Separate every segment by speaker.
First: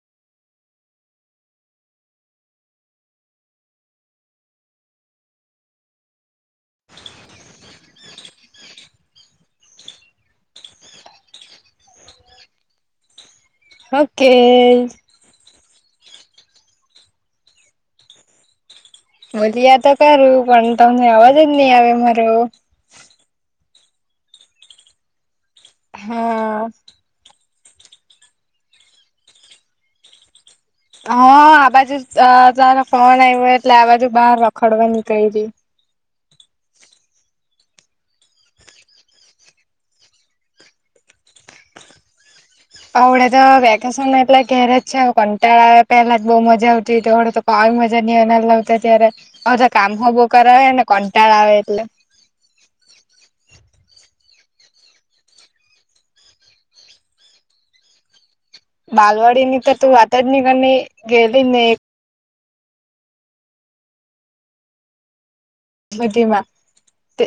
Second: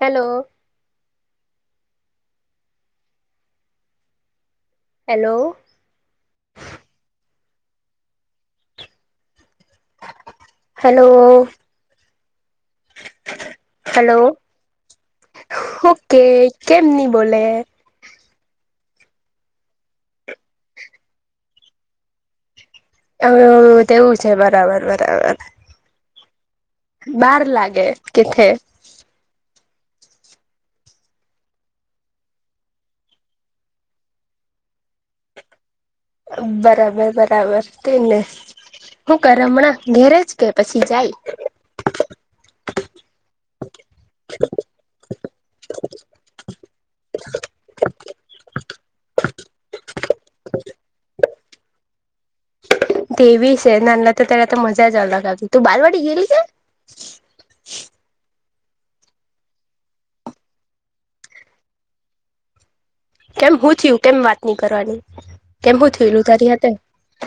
Speaker 1: Hello hello
Speaker 2: [inaudible]
Speaker 1: hello
Speaker 2: હુ કે
Speaker 1: હુ કે કેમ ની બોલે
Speaker 2: ભોલિયા તો કરું પણ તમને અવાજ જ નહી આવે મારો
Speaker 1: હ તેવું છે બરાબર બરાબર
Speaker 2: હા
Speaker 1: બાર લાગે કેથે
Speaker 2: હા આ બાજુ તાર ફોન આવ્યો એટલે આ બાજુ બહાર રખડવા નીકયડી
Speaker 1: બરાબર બરાબર તે ને હું કરે હમણાં ઘેરે જ કે પછી જાય
Speaker 2: હવડે તો વેકેશન એટલે ઘેરે જ છે કંટડો પેલા જ બઉુ મજા આવતી તોડે તો કઈજ મજા લાવતા ત્યારેધ કામ હો બો કરાવને કંટાળ આવે એટલે
Speaker 1: તેવી છે નાના તો ત્યારે તો મજા જ અલગ આવતી તું બારવાડી ગેલી છે
Speaker 2: બાલવાડીની તો તું વાતા જ નહી ક ગેલી નહી
Speaker 1: કેમ શું થયું કેમ વાત નની કરવાની કેમ શું થયુંલું
Speaker 2: બધી માં
Speaker 1: તારી હાતે
Speaker 2: તે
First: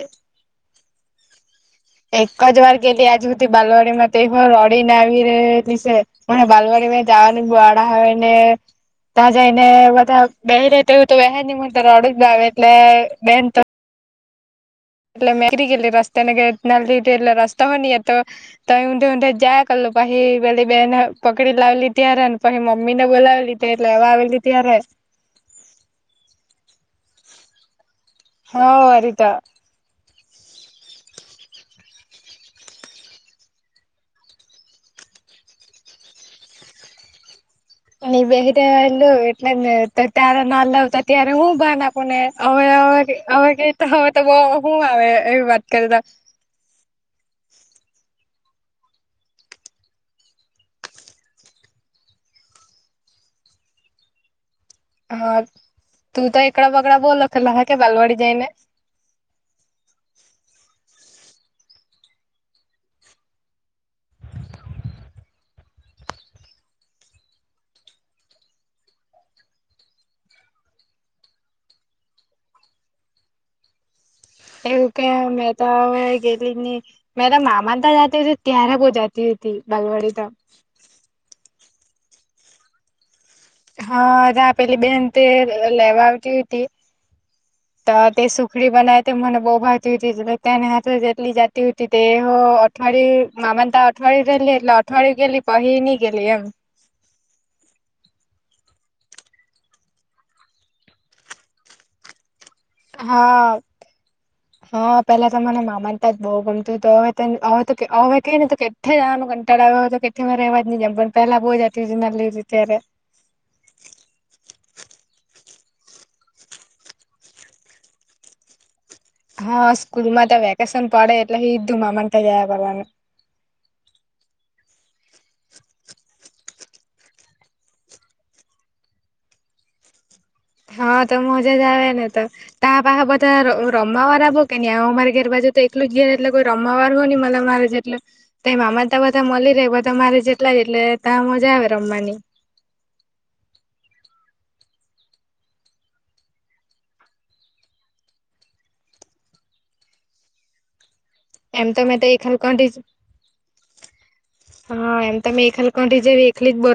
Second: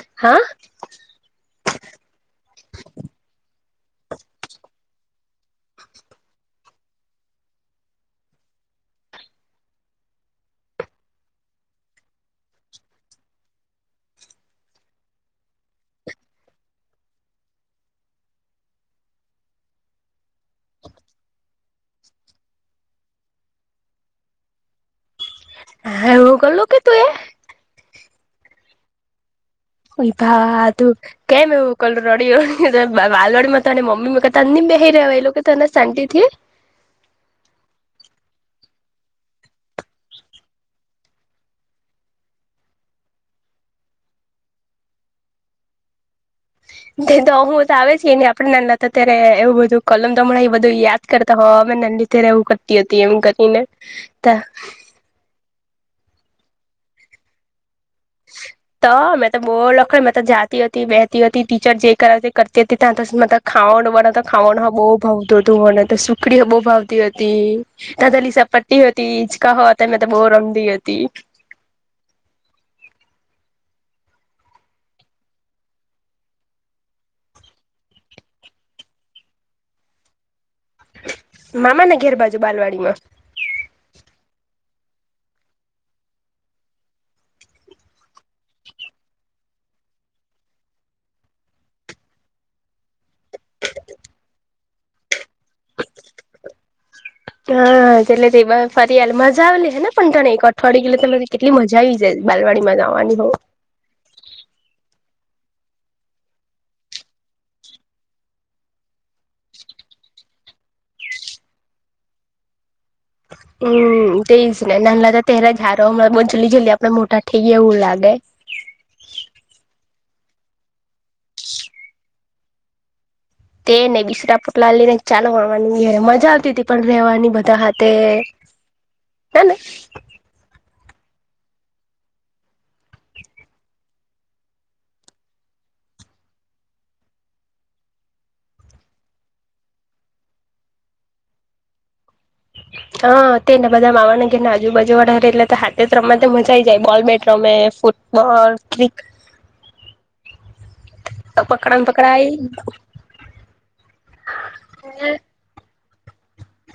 Speaker 2: એક જ વાર ગે લી આજ હધ બાલવાડીમાંત હ રડી નાવી ર સ મ બાલવાડી તમે જવાનું બો આડો હોય ને ત્યાં જઈને બધા બે ર તોું તો વહેન ની મ રડ જ આવે એટલે બેન તો એટલે મે નિકરી ગલી રસ્તે નેલ્દીટલે રસ્તા હો નની તો ત ઉધે ઊધે જ કર તો પછી પેલી બે ને પકડી લાવલી ત્યારે ને પછી મમ્મી ને બોલાવેલી ત એટલે હવા આવેલી ત્યારે
Speaker 1: હ હવું કેલું કે તું એ
Speaker 2: હા વરીતો
Speaker 1: ભા તું કેમ એવું ક રડી રડી વા રડીમાં અને મમ્મી ત બે હ એ લોકો કે તને શાંતિથી
Speaker 2: બેલ એટલેને તો ત્યારે ના લાવતા ત્યારે હું ભાન આપણ ને હવે કે તો હવે તો બઉ હવું આવે એવી વાત કરતા
Speaker 1: તો હું તો આવે છે એ ને આપડે નાના હતા અત્યારે એવું બધું કલમ તમણા એ બધું યાદ કરતા હોમે [unintelligible]
Speaker 2: હા તું તો એકકડા બગડા બો લખેલા હોહે
Speaker 1: તો મેં તો બહુ લખડ મેં તો જાતી હતી બેતી હતી ટીચર જે કરતી હતી ત્યા ખાવાનું ખાવાનો બહુ ભાવતુ મને કડીઓ બહુ ભાવતી હતી નાંધાલી સપટ્ટી હતી ઈચકા હતા મેં બહ રમતી હતી. [inaudible]
Speaker 2: એવું કે મેં તો હ ગેલી ન મે મામા ત જતી હોય ત્યારે બહ જતી [unintelligible] બગવાડી ત [unintelligible]
Speaker 1: મામા ઘેર બાજુ બાલવાડીમાં
Speaker 2: હા પેલી બેન તે લેવા આવતી હતી.
Speaker 1: ત... [inaudible]
Speaker 2: તો તે સુખડી બનાવ તે મને બહુ ભાવતી હોતી તેને હા જેટલી જતી હતી તે હો અવા મામા તા અઠવાિયેલી એટલે અઠવાળય ગેલી પહીની ગે એમ
Speaker 1: હા એટલે તે ફરી હ મજાલી છે ને પણ તને એક અઠવાડિયેલે તને કેટલી મજા આવી જાય. બાલવાડી માં જવાની હો
Speaker 2: હા હા પેલા ત મને મામાનતા જ બહુ ગમતું હતું હવેવે તો હવે કઈ નને કેટલે જવાનું કંટાળ આવ્યો હતો [unintelligible] મારે એવાજ નહી જ પણ પેલા બહુ જતી ના લીધી ત્ય [unintelligible]
Speaker 1: હમ તેજ ને નાન લતાા પરા ઝારો હમણાં બ જલ્લી જલ્લી આપડે મોટા થઈ ગયા એવું લાગે. હ [inaudible]
Speaker 2: હા સ્કૂલમાં વેકેશન પડે એટલે સીધું મામાન ગયા કરવાનું.
Speaker 1: તેને બિસરા પટલા લઈને ચાલો માણવાનીય મજા આવતી હતી પણ રવાની બધા હાથે હેને
Speaker 2: હા તો મજા જ આવે ને તો તા પાસેાપછ રમાવારબો કે ન આ અમારે ઘેર બાજુ એટલું ઘેર એટલે કોઈ રમવાર હોય મ મારે જેટલ ત મામા ત બધા મળી રહેે બધા મારે જેટલા એટલે ત્યાં મજા આવે રમવાની.
Speaker 1: હ [inaudible] હ તે ને બધા મામાવાના ઘરના આજુાજુ વાળા હ એટલે તો હાતે જ રમ તો મજાઈ જાય બોલ બેટ રમે ફૂ બ ક [unintelligible]
Speaker 2: એમ તોમે તો એક હ એમ તો [unintelligible] પણી જે વેલી જ બ [unintelligible]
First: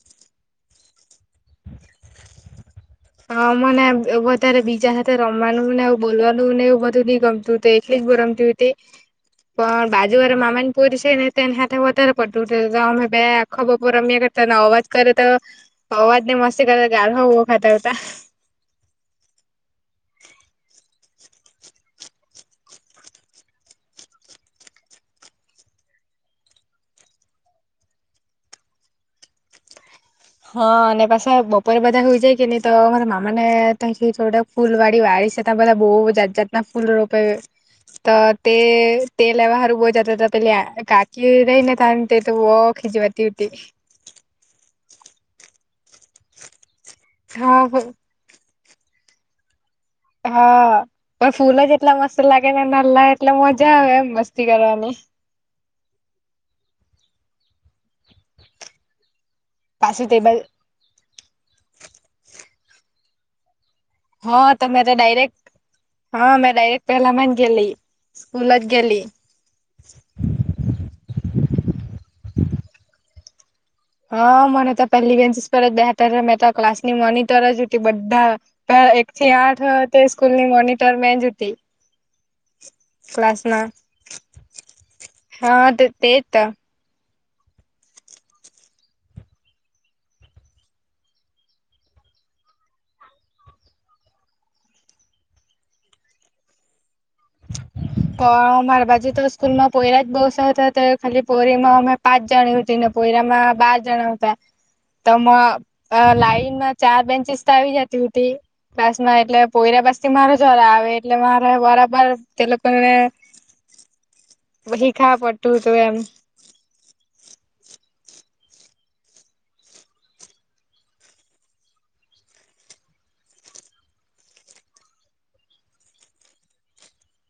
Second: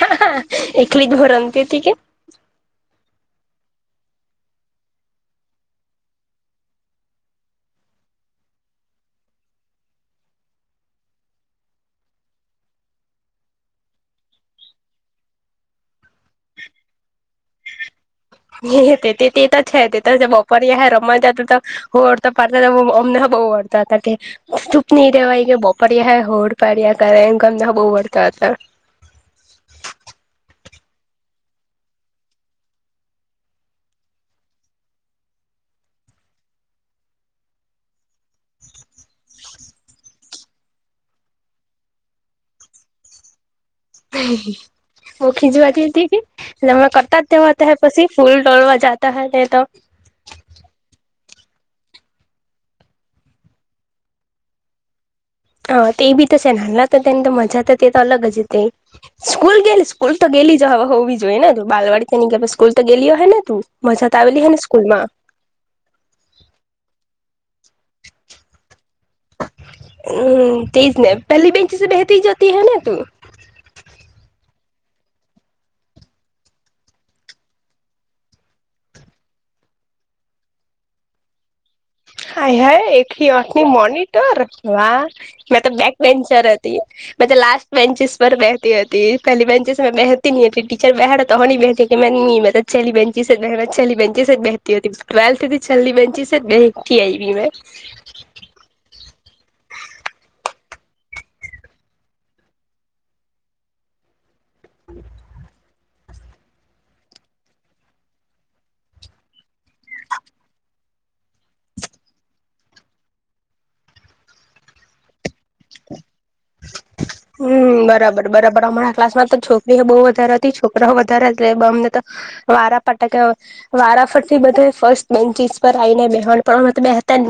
Speaker 1: હ એકલી જ ભરતી કે [unintelligible]
Speaker 2: હા મને વધારે બીજા સાથે રમવાનું નેું બોલવાનું ને એવું બધું નઈ ગમતું હત એટલે બરામતી તે પણ બાજુવારે મામા ને પ છે ને તેને હથે વધતારે પડ અમે બે‌ આખા બપોર રમાય ત અવાજ કરે તો અવાજ ને મસ્તી કરે તો ગાઢ હોો ખાતાતા.
Speaker 1: હ તે તે તો છે તે તો બપર હ રમ [unintelligible] જ તો હોડ તો પ અમને બહ વળતા હતા કે ચૂપ નની રેવાય કે બોપડ્યા હોડ પડ્યા કર એમ ગમના બહ વળતા હતા. [inaudible]
Speaker 2: હા અને પાછા બપરે બધા હોઈ જાય કે ન તોર મામા ને ત ફૂલ વાડી વાળી સ ત બધા બહુ જાત જાતના ફૂલ રોપે તો તે તેલ બારું બો જ ત કાકી રહીને થ તો ીજવાતી ઉટી
Speaker 1: ઓ ખીજવાથી હતી કેટ હમણા કરતા જ તેવા ત
Speaker 2: હા
Speaker 1: પછી ફૂલ તોોડવા જતા હ તો
Speaker 2: હા પણ ફૂલો જ એટલા મસ્ત લાગે ને ન લ એટલે મજા આવે એમ મસ્તી કરવાની.
Speaker 1: હ તે એ બી તોશે નાલા તો તેને તો મજા તે તો અલગ જ તે સ્કૂલ ગેલી
Speaker 2: પાછું
Speaker 1: સ્કૂલ
Speaker 2: તે
Speaker 1: તો
Speaker 2: બાજ
Speaker 1: ગેલી જ હવે હોવી જોઈએ ને બાલવાડીીની સ્કલ તો ગલ હો હ ને તું મજા તો આવેલી હે
Speaker 2: હા
Speaker 1: ને
Speaker 2: તોમેરે
Speaker 1: સ્કૂલમાં
Speaker 2: ડાયરેક્ટ હા મેં ડાયરેક્ટ પેલા મા ગે સ્કૂલ જ ગેલી
Speaker 1: પહેલી બેંચીસે બહેતીરી જતી હૈ ને તું
Speaker 2: હા મને પહેલી બેન્ચસ પર જ બેરમે ક્લાસ ની મોનટર જ બધા એક થી આઠ સ્કૂલ ની મોનિટર મે જ હતી.
Speaker 1: હા હ એકલી
Speaker 2: ક્લાસ
Speaker 1: આંખની
Speaker 2: ના
Speaker 1: મોનિટર વાહ મેં
Speaker 2: હા
Speaker 1: તો
Speaker 2: તે
Speaker 1: બેક
Speaker 2: જ
Speaker 1: વેન્ચર
Speaker 2: તો
Speaker 1: હતી. મે તો લાસ્ટ બેચેસ પર બેતી હતી પહેલી બેન્ચેસ મેં બેતી ન હતી ટીચર બ બેઠડા તો હ નની બેઠ કે મે ની ચલ્લી બેંચી સ બ ચલ્લી બેંચી સ બ બેતી હો હતીલ ચલ્લી બંચી સ બેતી
Speaker 2: કો માર બાજ તો સ્કૂલમાંયરા જ બહુ સ થ હતા ખાલી પોરીમાં અમે પાંચ જણી ને પોયરામાં બાર જણા આવ હતા તો લાઈનમાં ચાર બેન્ચિસ આવી જતી હતી ક્લાસમાં એટલે પોરા પસ થી મારે જરા આવે એટલે મારે બરાબર તે લોકોનેને શીખા પડતું હતું એમ
Speaker 1: હમ બરાબર બરાબર હમણાં ક્લાસ માં તો છોકરીઓ બહુ વધારે હતી છોકરાઓ વધારે હતા અમને તો વારાફાટા કે વારાફટ થી બધા ફર્સ્ટ બેન્ચીસ પર આવીઈને બેહણ પણ બેતા ન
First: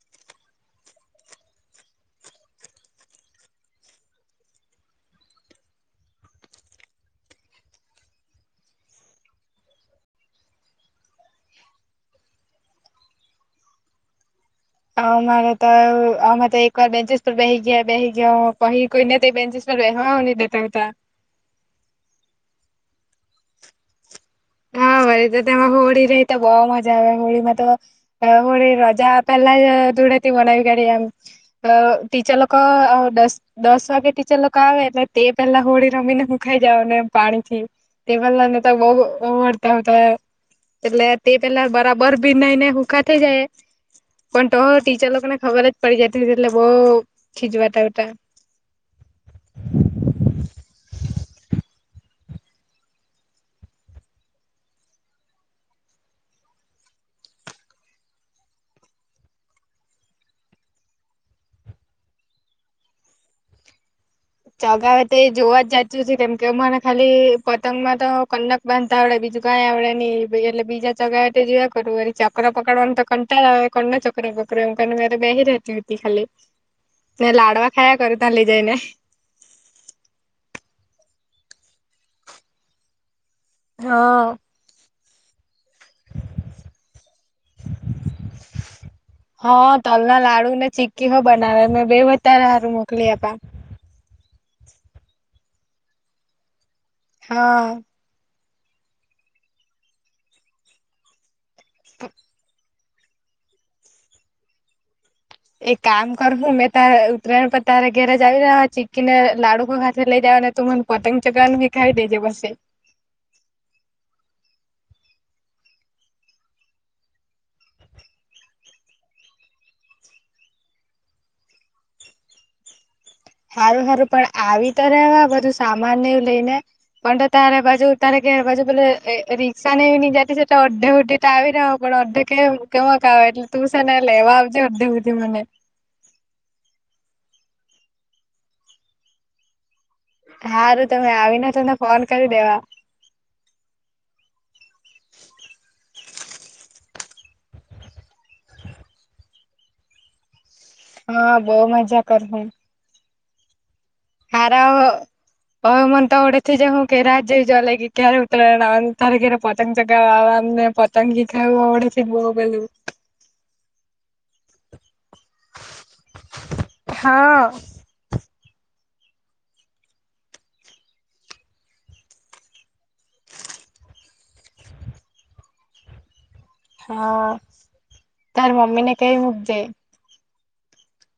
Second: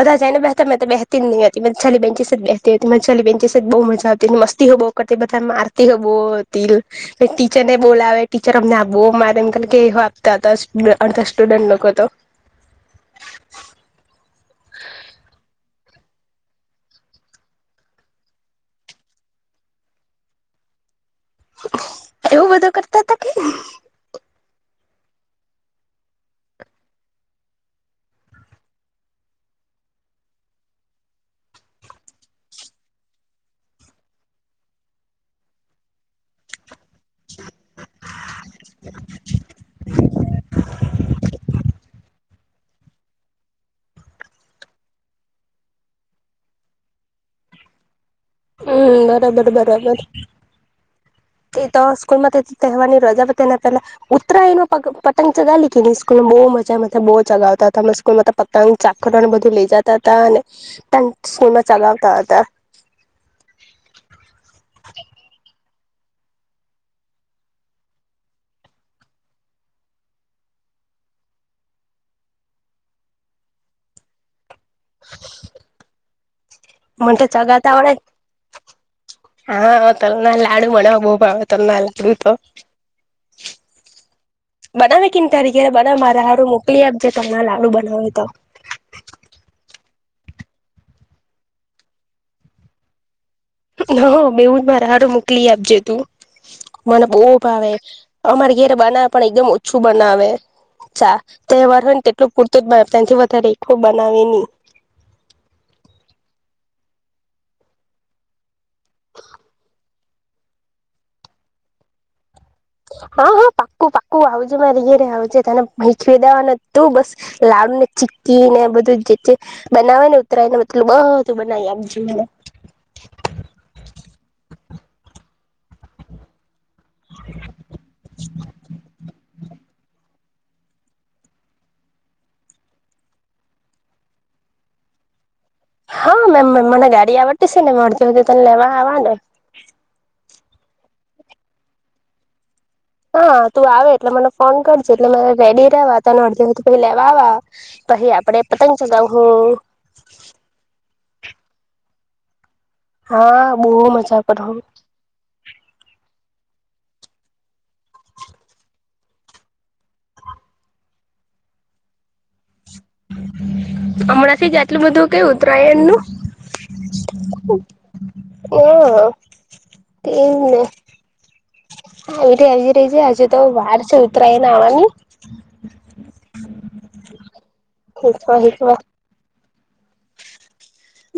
Speaker 1: બધા જ ને બેતા બેહેતી જ નહી હતી માલી બેન્ચસ જ બેહેતી હતી માલી બેન્ચ જ બહુ મજા ની મસ્તી હોો કરતી બધા મારતી હોો હતી ટીચર ને બોલાવે ટીચર અમને આપ મારે અંકલ કે આપતા હતા અડધા સ્ટુડન્ટ લોકો તો
Speaker 2: હ તો એક વાર બેન્ચસ પર બે ગયા બેસી ગયા કહી કોઈને તો બેન્ચસ પર બેવા ન દેતા
Speaker 1: એવું બધું કરતા હતા કે
Speaker 2: હારી તો તેમાં હોળી રે તો બઉ મજા આવે હોળીમાં તો હોળી રજા પેલા દુડા બના ગઢ ટીચર લોકો દસ દસ વાગે ટીચર લોકો આવે એટલે તે પેલા હોળી રમીને મખાઈ જાવ ને પાણીથી તે પેલાને તો બહ એટલે તે પેલા બરાબર ભીનાઈને હુકા થઈ જાય પણ તો ટીચર લોકોને ખબર જ પડી જતી એટલે બઉ ખીજવાતાા
Speaker 1: હમ એ તો સ્કૂલ માં તહેવાર ની રજા તેને પેલા ઉત્તરાયણ નો પતંગ ચગાલી કે નહી સ્કૂલમાં બહુ મજા મ બહુ ચગાવતા હતા હમ સ્કૂલમાં પતંગ ચાકરને બધું લઇ જતા હતા અને સ્કૂલમાં ચલાવતા હતા
Speaker 2: ચોગાવ તો જોવા જતી કેમ કે મને ખાલી પતંગ માં તો કનક બાંધતા આવડે બીજું કઈ આવડે નિ એટલે બીજા જગા એટ જ ક કર ચકર પકડવાનુંને તો કંટા ક ચક પકડ પ્રંકાને મેરે બે રતી હતી ખાલી
Speaker 1: મને તો
Speaker 2: મે
Speaker 1: ચગાવતા
Speaker 2: લાડવા
Speaker 1: આવડે
Speaker 2: ખાયા કર ત લઈ જાયને
Speaker 1: હા તલના લાડુ મળવા બહ ભાવ તલનાર લાડુ તો
Speaker 2: હા
Speaker 1: નાવે ક તારીકે બધ મારે હાડું મોકલી આપજે તો લાડુ બનાવે તો
Speaker 2: તલ ના લાડુ ને ચી્કી હો બનાવે મેં બે વધારે સારું મોકલી આપ્યા
Speaker 1: હ મેવું જ મારા હડું મોકલી આપજે તું મને બહ
Speaker 2: હા
Speaker 1: ભાવે અમારે ઘરે બનાવે પણ એકદમ ઓછું બનાવે ચા તહેવાર હોય ને તેટલું પૂરતું જ ત્યાંથી વધારે એકું બનાવે નહી
Speaker 2: એક કામ કરું મેં ત ઉત્તરાયણ પર તાર ઘેરે જાવ રહ્યા ચીકી ને લાડુકો ઘા લઈ જ તું મને પતંગ ચગન વ ખાય દેજે બસે
Speaker 1: હ હા હા પાક્કું પાકું આવજે મારે ઘયરે આવજે તને મખવી દેવાનું તું બસ લાડુ ને ચી ને બધું જે બનાવે ને ઉતરાય ને મતલું બધું બનાવી આપજને
Speaker 2: સારું સારું પણ આવી તો રહેવા બધું સામાનને એું લઈને પણ તારે બાજુતારે કે બાજુ પલે રિક્ષા ને એવી ન જ ટ તો અધે ઉઢી તા ભી ના હ કોણ અધે કે કે મકા એટલે તું સને લેવા આવજ અધે ઉુધી મને
Speaker 1: હા મેમ મને ગાડી આવડતી છે ને અડધ વધધી તને લેવા આવવા ને
Speaker 2: હાાર તમે આવીને તને ફોન કરી દેવા
Speaker 1: હા તું આવે એટલે મને ફોન કરજ એટલે રેડી રહેવા તને અડધેય પ લેવાવા પછ આપડે પતંગ ચગાવ હોું
Speaker 2: હા બહ મજા કરશ
Speaker 1: હા બહુ મજા
Speaker 2: હાર
Speaker 1: કરહું
Speaker 2: હ મને તોડ તે જે હું કે રાહત જઈ જવા લ ક્યારે ઉત્તરાયણ આવેવા તારે ઘરે પતંગ ચગાવવા આવેને પતંગી આવડે છે બોવ બધુ.
Speaker 1: હમણાંથિ જ આટલું બધું કય ઉતરાયણ નું
Speaker 2: હા
Speaker 1: હ તે જ ને આવી રી હજી રહી જાય હજે તો વાર છે ઉતરાયને આવવાની [inaudible]
Speaker 2: હા તાર મમ્મી ને કઈ મક દે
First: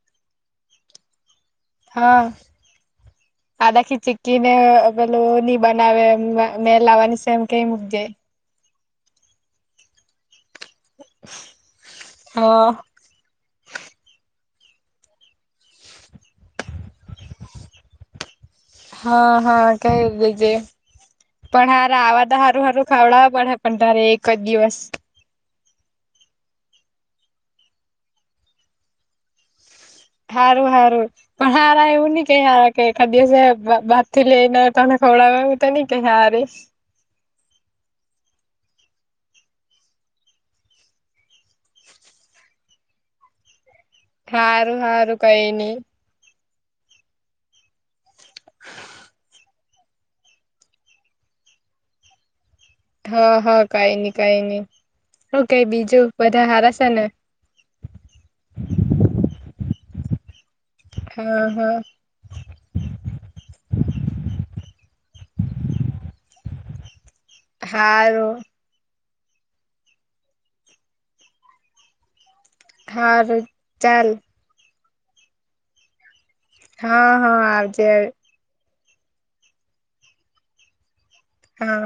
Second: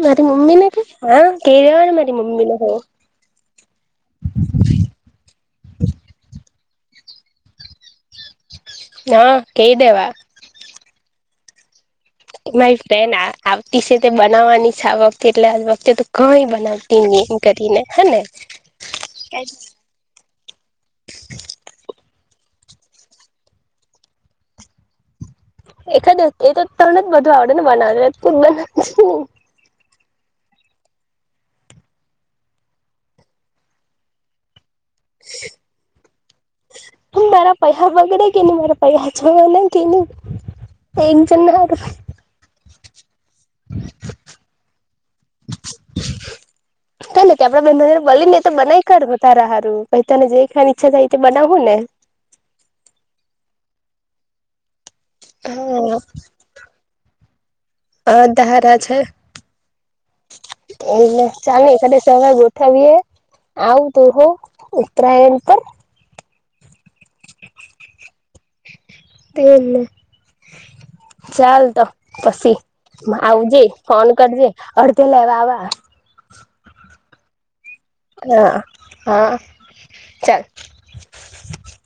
Speaker 1: મારી મમ્મી ને હા ક દેવા મારી મમ્મી ને હોવ
Speaker 2: અાકી ચીકીનેલ બનાવે મે લાવવાની છે એમ કઈ મૂક જાય
Speaker 1: હા કઈ દેવા
Speaker 2: હ [inaudible]
Speaker 1: મારી ફ્રેન્ડ આવતી છે તે બનાવવાની આ વખતે એટલે આજ વખતે તો કઈ બનાવતી ને એમ કરીને હે ને.
Speaker 2: હા હા કઈજ પણ હાર આવા તાર- સારું સારું ખાવડાવ પડે પણ તારે એક જ દિવસ
Speaker 1: એાદ એ તો તણને જ બધું આવડે ને બનાવ બ
Speaker 2: હારું હારું પણ હારા એવ ન કેઈ હારા કે ખાદી છે બાંધ એ તને ખવડાવવા હ તો નહી ક સારી
Speaker 1: મારા પહ્યા બગડે કે ન મારા પૈ્યા જ બગના કે ન [unintelligible] એ જના હ [inaudible]
Speaker 2: સારું સારું કઈ નઈ
Speaker 1: [inaudible] કાને કે આપડા બેનજ બો ને એ તો બનાવી કા તારા હારું પ તને જે ખવા ઈચ્છા થાય એ બનાવવું ને. [inaudible]
Speaker 2: હા હા કઈ નહી કઈ નહી
Speaker 1: હા
Speaker 2: ને
Speaker 1: અ ધારા છે. એલે
Speaker 2: હા હા
Speaker 1: ચાલ સવારે ગોઠવીએ આવ તોું હો ઉત્તરાયણ પણ
Speaker 2: હ
Speaker 1: તે જને ચાલ તો પછી
Speaker 2: હારું
Speaker 1: આવજે ફોન
Speaker 2: ચાલ
Speaker 1: કરજે અડધે લેવાવા
Speaker 2: હા હા આવજ
Speaker 1: હા હા ચાલ
Speaker 2: હા